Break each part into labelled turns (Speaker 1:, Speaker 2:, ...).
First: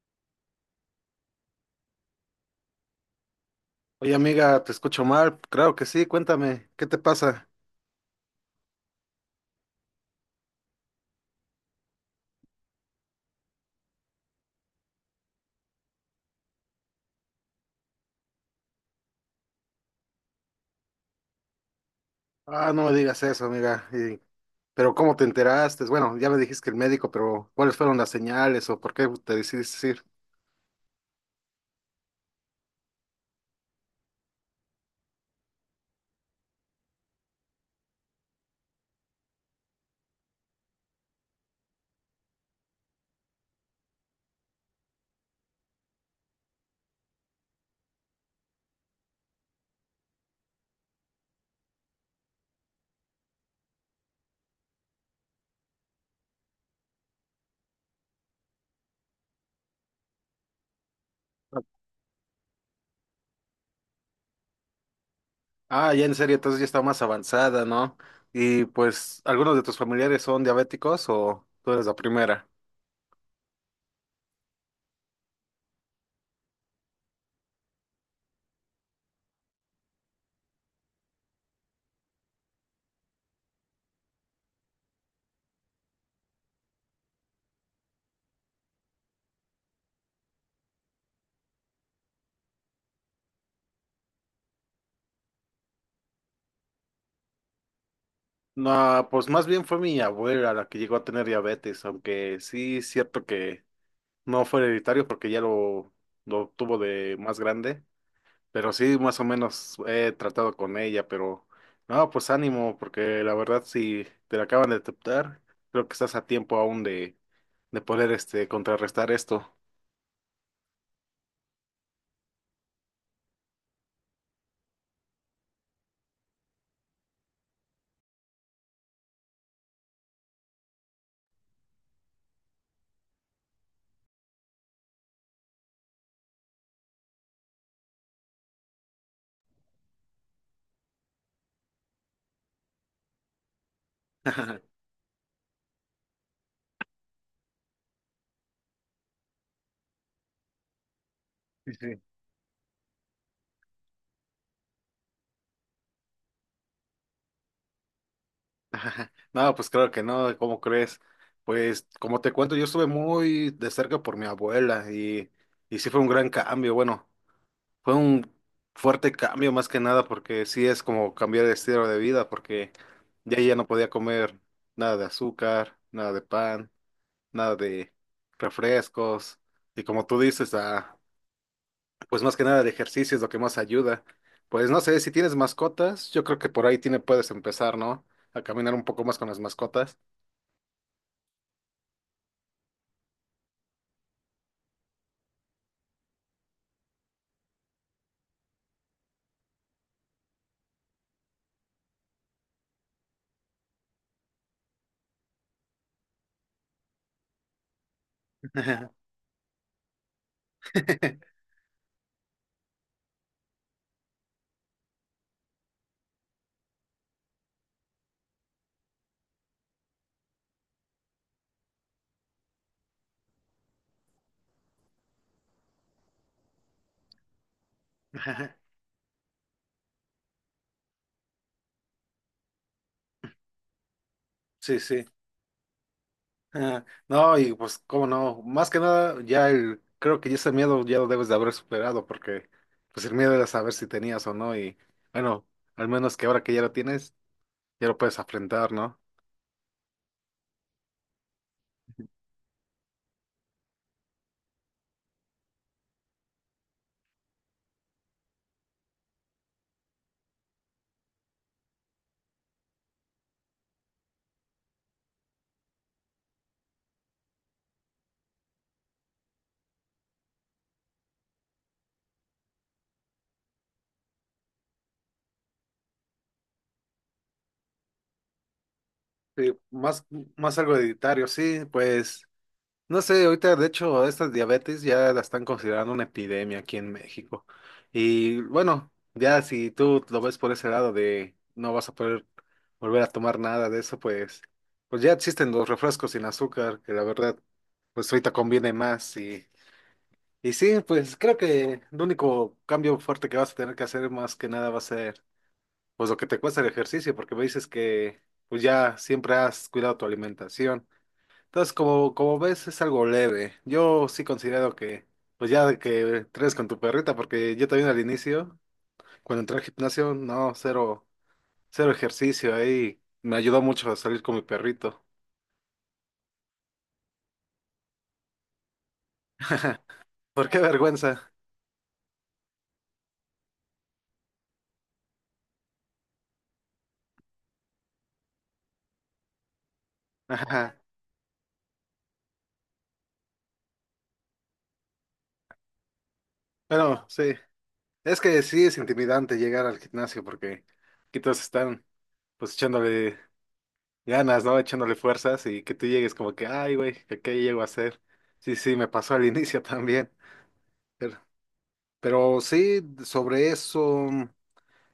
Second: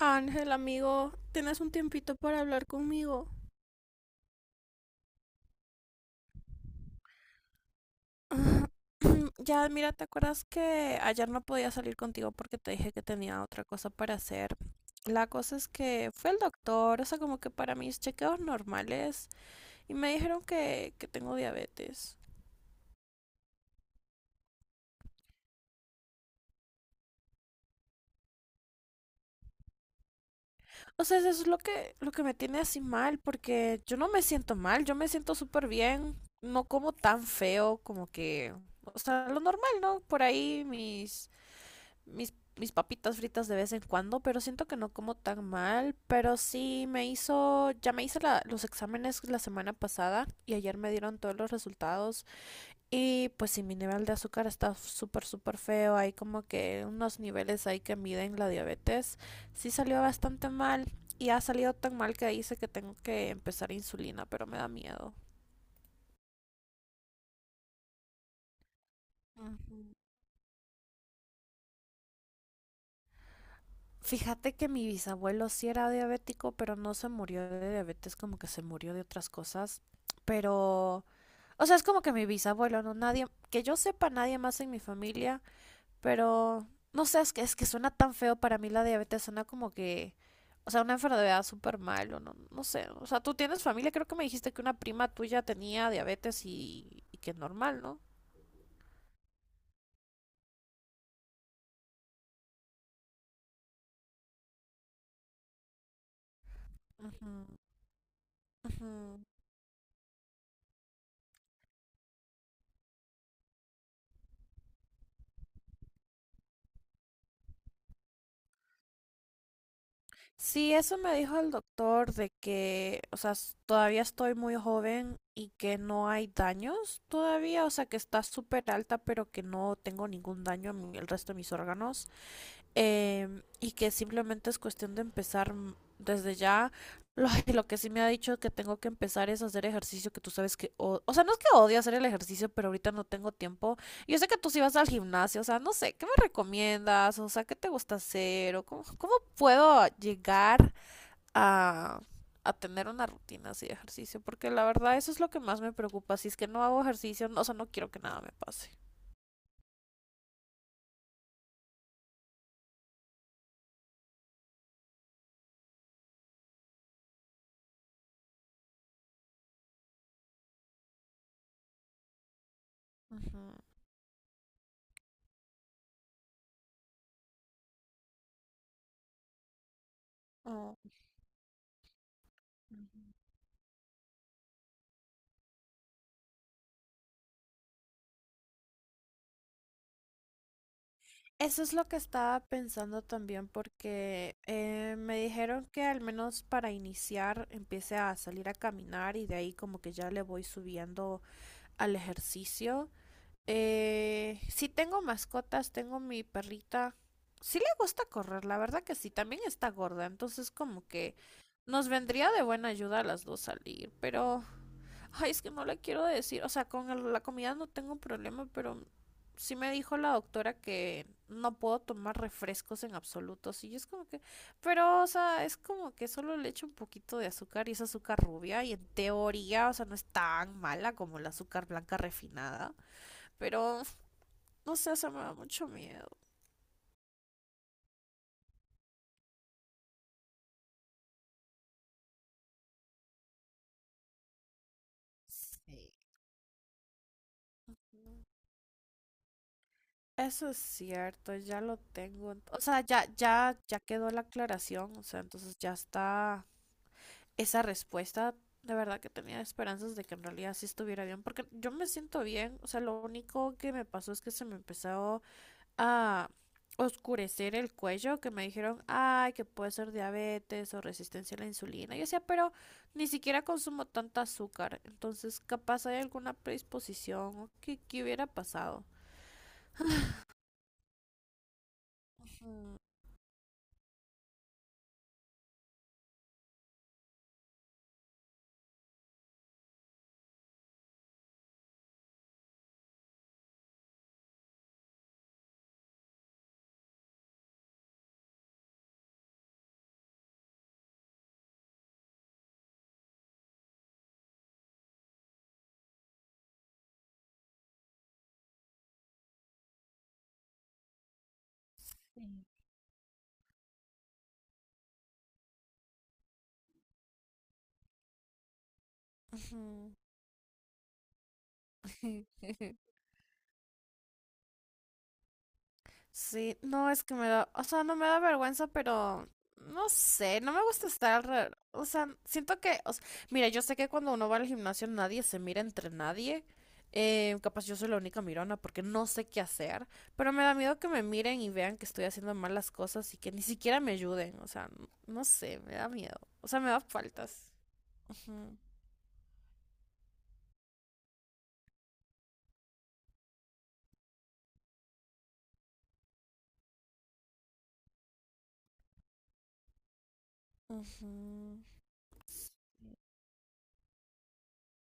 Speaker 1: Ángel, amigo, ¿tienes un tiempito para hablar conmigo?
Speaker 2: Oye, amiga, te escucho mal. Claro que sí, cuéntame, ¿qué te pasa?
Speaker 1: Ya, mira, ¿te acuerdas que ayer no podía salir contigo porque te dije que tenía otra cosa para hacer? La cosa es que fui al doctor, o sea, como que para mis chequeos normales, y me dijeron que tengo diabetes.
Speaker 2: Ah, no me digas eso, amiga. Y- pero ¿cómo te enteraste? Bueno, ya me dijiste que el médico, pero ¿cuáles fueron las señales o por qué te decidiste ir?
Speaker 1: O sea, eso es lo que me tiene así mal, porque yo no me siento mal, yo me siento súper bien, no como tan feo como que, o sea, lo normal, ¿no? Por ahí mis papitas fritas de vez en cuando, pero siento que no como tan mal. Pero sí me hizo, ya me hice los exámenes la semana pasada y ayer me dieron todos los resultados. Y pues sí, mi nivel de azúcar está súper feo. Hay como que unos niveles ahí que miden la diabetes. Sí salió bastante mal y ha salido tan mal que dice que tengo que empezar insulina, pero me da miedo.
Speaker 2: Ah, ya en serio, entonces ya está más avanzada, ¿no? Y pues, ¿algunos de tus
Speaker 1: Ujú.
Speaker 2: familiares son diabéticos o tú eres la primera?
Speaker 1: Fíjate que mi bisabuelo sí era diabético, pero no se murió de diabetes, como que se murió de otras cosas. Pero, o sea, es como que mi bisabuelo, no nadie, que yo sepa nadie más en mi familia, pero no sé, es que suena tan feo para mí la diabetes, suena como que, o sea, una enfermedad súper mal, o no, no sé, o sea, tú tienes familia, creo que me dijiste que una prima tuya tenía diabetes y que es normal, ¿no?
Speaker 2: No, pues más bien fue mi abuela la que llegó a tener diabetes, aunque sí es cierto que no fue hereditario porque lo tuvo de
Speaker 1: Ujú,
Speaker 2: más grande. Pero sí, más
Speaker 1: ujú.
Speaker 2: o menos he tratado con ella, pero no, pues ánimo, porque la verdad si te la acaban de aceptar, creo que estás a tiempo aún de poder este contrarrestar esto.
Speaker 1: Sí, eso me dijo el doctor de que, o sea, todavía estoy muy joven y que no hay daños todavía, o sea, que está súper alta, pero que no tengo ningún daño en el resto de mis órganos, y que simplemente es cuestión de empezar desde ya. Lo, lo que sí me ha dicho que tengo que empezar es hacer ejercicio, que tú sabes que... o sea, no es que odie hacer el ejercicio, pero ahorita no tengo tiempo. Yo sé que tú sí vas al gimnasio, o sea, no sé, ¿qué me recomiendas? O sea, ¿qué te gusta hacer? ¿O cómo, cómo puedo llegar
Speaker 2: Sí,
Speaker 1: a,
Speaker 2: sí.
Speaker 1: a tener una rutina así de ejercicio? Porque la verdad eso es lo que más me preocupa. Si es que no hago ejercicio, o sea, no quiero que nada me pase.
Speaker 2: No, pues claro que no, ¿cómo crees? Pues como te cuento, yo estuve muy de cerca por mi abuela y sí fue un gran cambio. Bueno, fue un fuerte cambio más que nada porque sí es como cambiar de estilo de vida porque ya no podía comer nada de azúcar, nada de pan, nada de refrescos y como tú dices,
Speaker 1: Ujú.
Speaker 2: ah, pues más que nada el ejercicio es lo que más ayuda. Pues no sé, si tienes mascotas, yo creo que por ahí tiene, puedes empezar, ¿no? A caminar un poco más con las mascotas.
Speaker 1: Eso es lo que estaba pensando también porque me dijeron que al menos para iniciar empiece a salir a caminar y de ahí como que ya le voy subiendo al ejercicio. Sí tengo mascotas, tengo mi perrita. Sí le gusta correr, la verdad que sí, también está gorda, entonces como que nos vendría de buena ayuda a las dos salir, pero... Ay, es que no le quiero decir, o sea, con la comida no tengo problema, pero sí me dijo la doctora que no puedo tomar refrescos en absoluto, sí, y es como que, pero, o sea, es como que solo le echo un poquito de azúcar y es azúcar rubia y en teoría, o sea, no es tan mala como el azúcar blanca refinada, pero, no
Speaker 2: Sí,
Speaker 1: sé, o
Speaker 2: sí.
Speaker 1: sea, me da mucho miedo.
Speaker 2: Ah, no, y pues, cómo no, más que nada, ya el, creo que ya ese miedo ya lo debes de haber superado, porque pues el miedo era saber si tenías o no, y bueno, al
Speaker 1: Sí.
Speaker 2: menos que ahora que ya lo tienes, ya lo puedes afrontar, ¿no?
Speaker 1: Eso es cierto, ya lo tengo. O sea, ya quedó la aclaración. O sea, entonces ya está esa respuesta, de verdad que tenía esperanzas de que en realidad sí estuviera bien, porque yo me siento bien, o sea, lo único que me pasó es que se me empezó a oscurecer el cuello, que me dijeron, ay, que puede ser diabetes o resistencia a la insulina. Yo decía, pero ni siquiera consumo tanta azúcar, entonces capaz hay alguna predisposición o qué hubiera pasado.
Speaker 2: Sí, más, más algo hereditario, sí, pues.
Speaker 1: Ujú.
Speaker 2: No sé, ahorita de hecho estas diabetes ya la están considerando una epidemia aquí en México. Y bueno, ya si tú lo ves por ese lado de no vas a poder volver a tomar nada de eso, pues, pues ya existen los refrescos sin azúcar, que la verdad, pues ahorita conviene más. Y sí, pues creo que el único cambio fuerte que vas a tener que hacer más que nada va a ser pues lo que te cuesta el ejercicio, porque me dices que pues ya siempre has cuidado tu alimentación. Entonces, como,
Speaker 1: Sí.
Speaker 2: como ves, es algo leve. Yo sí considero que, pues ya de que tres con tu perrita, porque yo también al inicio, cuando entré al
Speaker 1: Ujú.
Speaker 2: gimnasio, no, cero, cero ejercicio ahí. Me ayudó mucho a salir con mi perrito.
Speaker 1: Sí, no es que me da, o sea, no me da vergüenza, pero no sé,
Speaker 2: ¿Por
Speaker 1: no
Speaker 2: qué
Speaker 1: me gusta estar
Speaker 2: vergüenza?
Speaker 1: alrededor, o sea, siento que, o sea, mira, yo sé que cuando uno va al gimnasio nadie se mira entre nadie, capaz yo soy la única mirona porque no sé qué hacer, pero me da
Speaker 2: Ajá.
Speaker 1: miedo que me miren y vean que estoy haciendo mal las cosas y que ni siquiera me ayuden, o sea, no sé, me da miedo, o sea, me da
Speaker 2: Bueno, sí.
Speaker 1: faltas.
Speaker 2: Es que
Speaker 1: Ujú,
Speaker 2: sí es intimidante llegar al gimnasio porque aquí todos están pues echándole ganas, ¿no? Echándole fuerzas y que tú llegues como que, ay, güey, ¿qué, qué llego a hacer? Sí, sí, me pasó al inicio también.
Speaker 1: ujú.
Speaker 2: Pero sí, sobre eso,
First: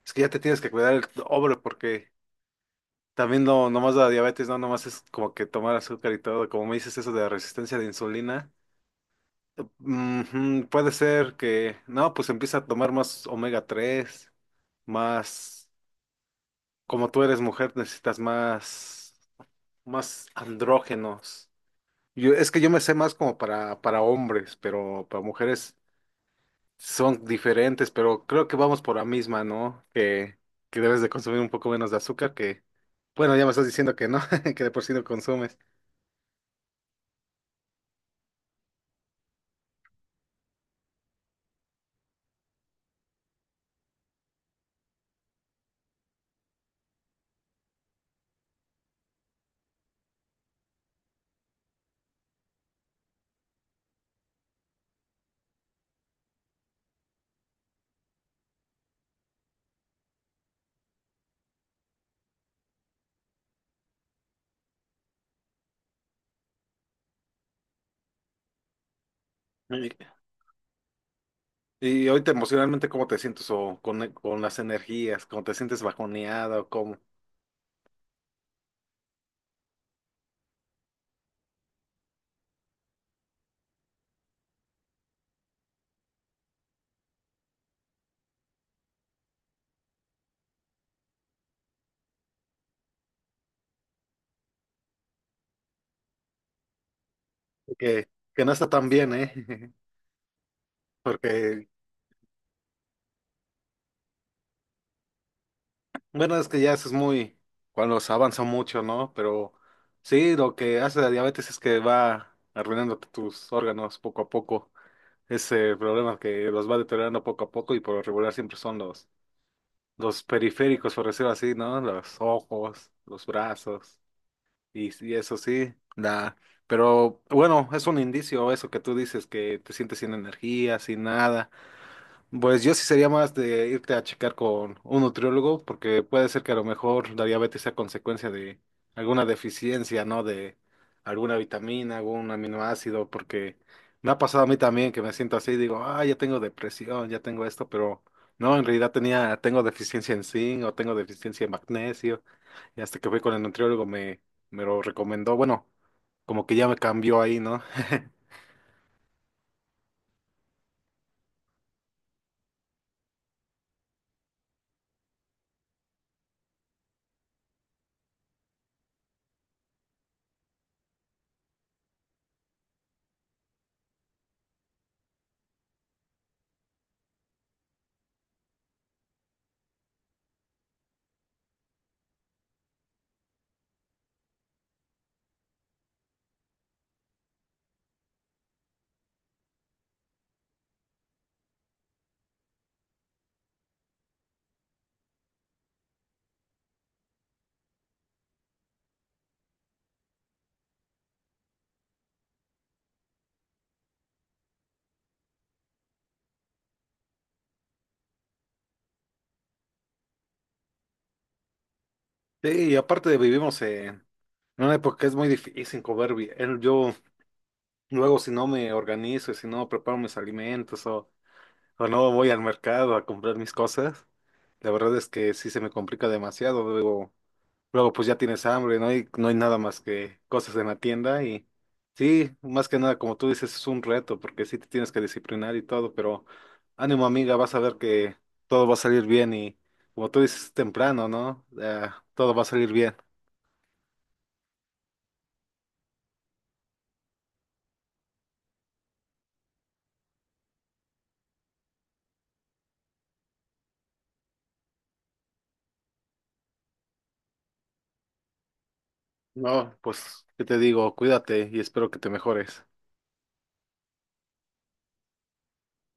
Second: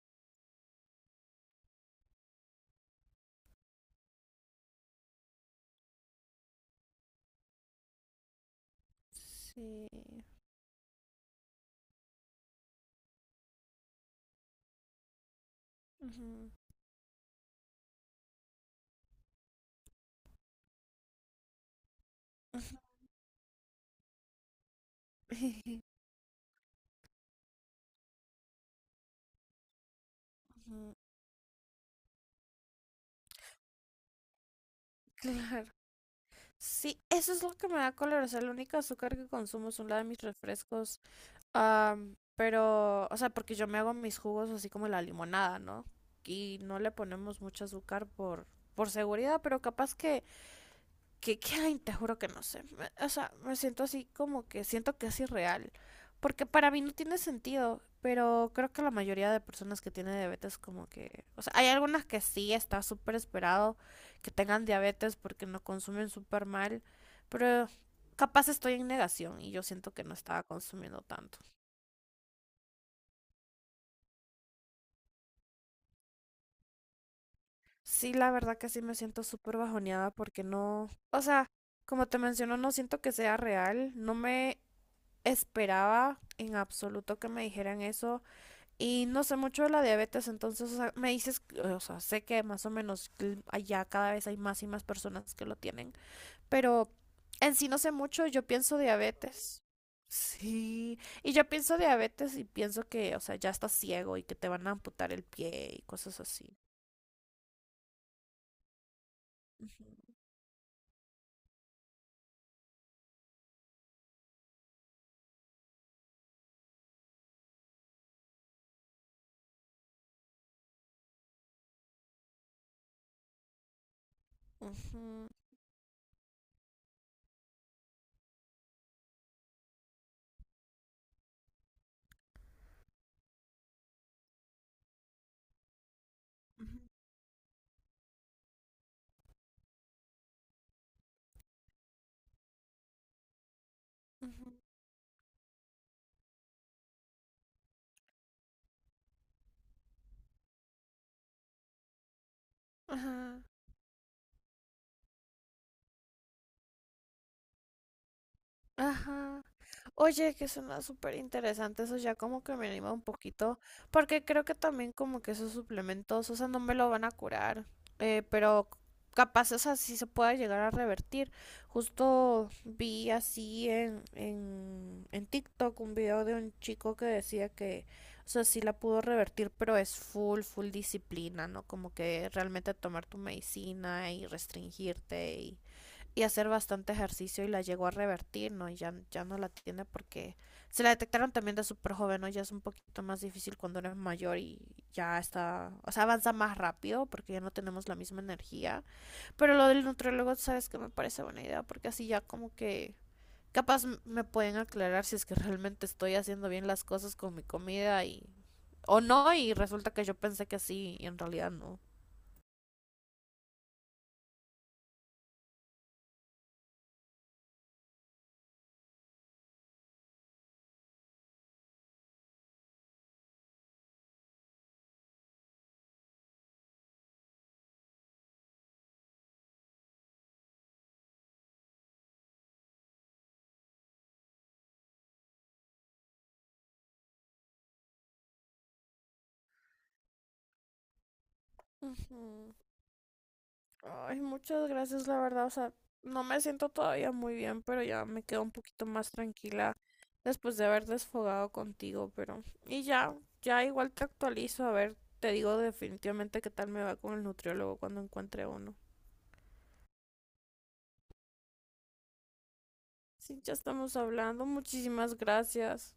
Speaker 2: es que ya te tienes que cuidar el hombre porque también no, nomás la diabetes, no, nomás es como que tomar azúcar y todo, como me dices eso de la resistencia de insulina,
Speaker 1: Sí.
Speaker 2: ujú, puede ser que, no, pues empieza a tomar más omega 3 más,
Speaker 1: Ujú,
Speaker 2: como tú eres mujer, necesitas más, más andrógenos. Yo, es que yo
Speaker 1: ujú.
Speaker 2: me sé más para hombres, pero para mujeres son diferentes, pero creo que vamos por la misma, ¿no? Que
Speaker 1: Ujú.
Speaker 2: debes de consumir un poco menos de azúcar, que, bueno, ya me estás diciendo que no, que de por sí no consumes.
Speaker 1: Claro. Sí, eso es lo que me da color. O sea, el único azúcar que consumo es una de mis refrescos. Pero, o sea, porque yo me hago mis jugos así como la limonada, ¿no? Y no le ponemos mucho azúcar por seguridad, pero capaz que ay, te juro que no sé. O sea, me siento así como que siento que es irreal. Porque para mí no tiene sentido, pero creo que la mayoría de personas que tienen diabetes como que, o sea, hay algunas que sí está súper esperado que tengan diabetes porque no consumen súper mal, pero capaz estoy en negación y yo
Speaker 2: Y,
Speaker 1: siento que no estaba consumiendo tanto.
Speaker 2: y ahorita emocionalmente, ¿cómo te sientes? O con, e, con las energías, ¿cómo te sientes bajoneada o cómo?
Speaker 1: Sí, la verdad que sí me siento súper bajoneada porque no, o sea, como te menciono, no siento que sea real, no me esperaba en absoluto que me dijeran eso. Y no sé mucho de la diabetes, entonces o sea, me dices, o sea, sé que más o menos allá cada vez hay más y más personas que lo tienen, pero en sí no sé
Speaker 2: Que,
Speaker 1: mucho, yo
Speaker 2: que no está
Speaker 1: pienso
Speaker 2: tan bien, ¿eh?
Speaker 1: diabetes. Sí, y yo
Speaker 2: Porque,
Speaker 1: pienso diabetes y pienso que, o sea, ya estás ciego y que te van a amputar el pie y cosas
Speaker 2: bueno, es
Speaker 1: así.
Speaker 2: que ya eso es muy, cuando se avanza mucho, ¿no? Pero
Speaker 1: Ujú,
Speaker 2: sí, lo que hace la diabetes es que va arruinándote tus órganos poco a poco. Ese problema que los va deteriorando poco a poco y por lo regular siempre son los periféricos, por decirlo así, ¿no? Los ojos, los brazos y
Speaker 1: ujú,
Speaker 2: eso sí, da. Pero bueno, es un indicio eso que tú dices que te sientes sin energía, sin nada. Pues yo sí sería más de irte a checar con un nutriólogo, porque puede ser que a lo
Speaker 1: ujú,
Speaker 2: mejor la diabetes sea consecuencia de alguna deficiencia, ¿no? De alguna vitamina, algún aminoácido, porque me ha pasado a
Speaker 1: ujú,
Speaker 2: mí también que me siento así, digo, ah, ya tengo depresión, ya tengo esto, pero no, en realidad tenía, tengo deficiencia en zinc o tengo deficiencia en magnesio, y hasta que fui con
Speaker 1: ajá.
Speaker 2: el nutriólogo me, me lo recomendó, bueno, como que ya me cambió ahí, ¿no?
Speaker 1: Ajá. Oye, que suena súper interesante, eso ya como que me anima un poquito, porque creo que también como que esos suplementos, o sea, no me lo van a curar, pero capaz, o sea, sí se pueda llegar a revertir. Justo vi así en TikTok un video de un chico que decía que, o sea, sí la pudo revertir, pero es full disciplina, ¿no? Como que realmente tomar tu medicina y restringirte y hacer bastante ejercicio y la llegó a revertir, ¿no? Y ya no la tiene porque se la detectaron también de súper joven, ¿no? Ya es un poquito más difícil cuando eres mayor y ya está, o sea, avanza más rápido porque ya no tenemos la misma energía. Pero lo del nutriólogo, sabes que me parece buena idea porque así ya como que capaz me pueden aclarar si es que realmente estoy haciendo bien las cosas con mi comida y o no y resulta que yo pensé que sí y en realidad no.
Speaker 2: Sí, y aparte vivimos en no, porque es muy difícil comer bien. Yo luego si no me organizo, si no preparo mis alimentos o no voy al mercado a comprar mis cosas, la verdad es que sí se me complica demasiado. Luego, luego pues ya tienes hambre, no hay, no hay nada más que cosas en la tienda y sí, más que nada como tú dices es un reto porque sí te tienes que disciplinar y todo, pero ánimo amiga, vas a ver que todo va a salir bien y como tú dices temprano, ¿no? Todo va a
Speaker 1: Ujú.
Speaker 2: salir bien.
Speaker 1: Ay, muchas gracias, la verdad. O sea, no me siento todavía muy bien, pero ya me quedo un poquito más tranquila después de haber desfogado contigo, pero... Y ya igual te actualizo, a ver, te digo definitivamente qué tal me va con el nutriólogo cuando encuentre uno.
Speaker 2: No, pues, ¿qué te digo? Cuídate y espero que te mejores.
Speaker 1: Sí, ya estamos hablando. Muchísimas gracias.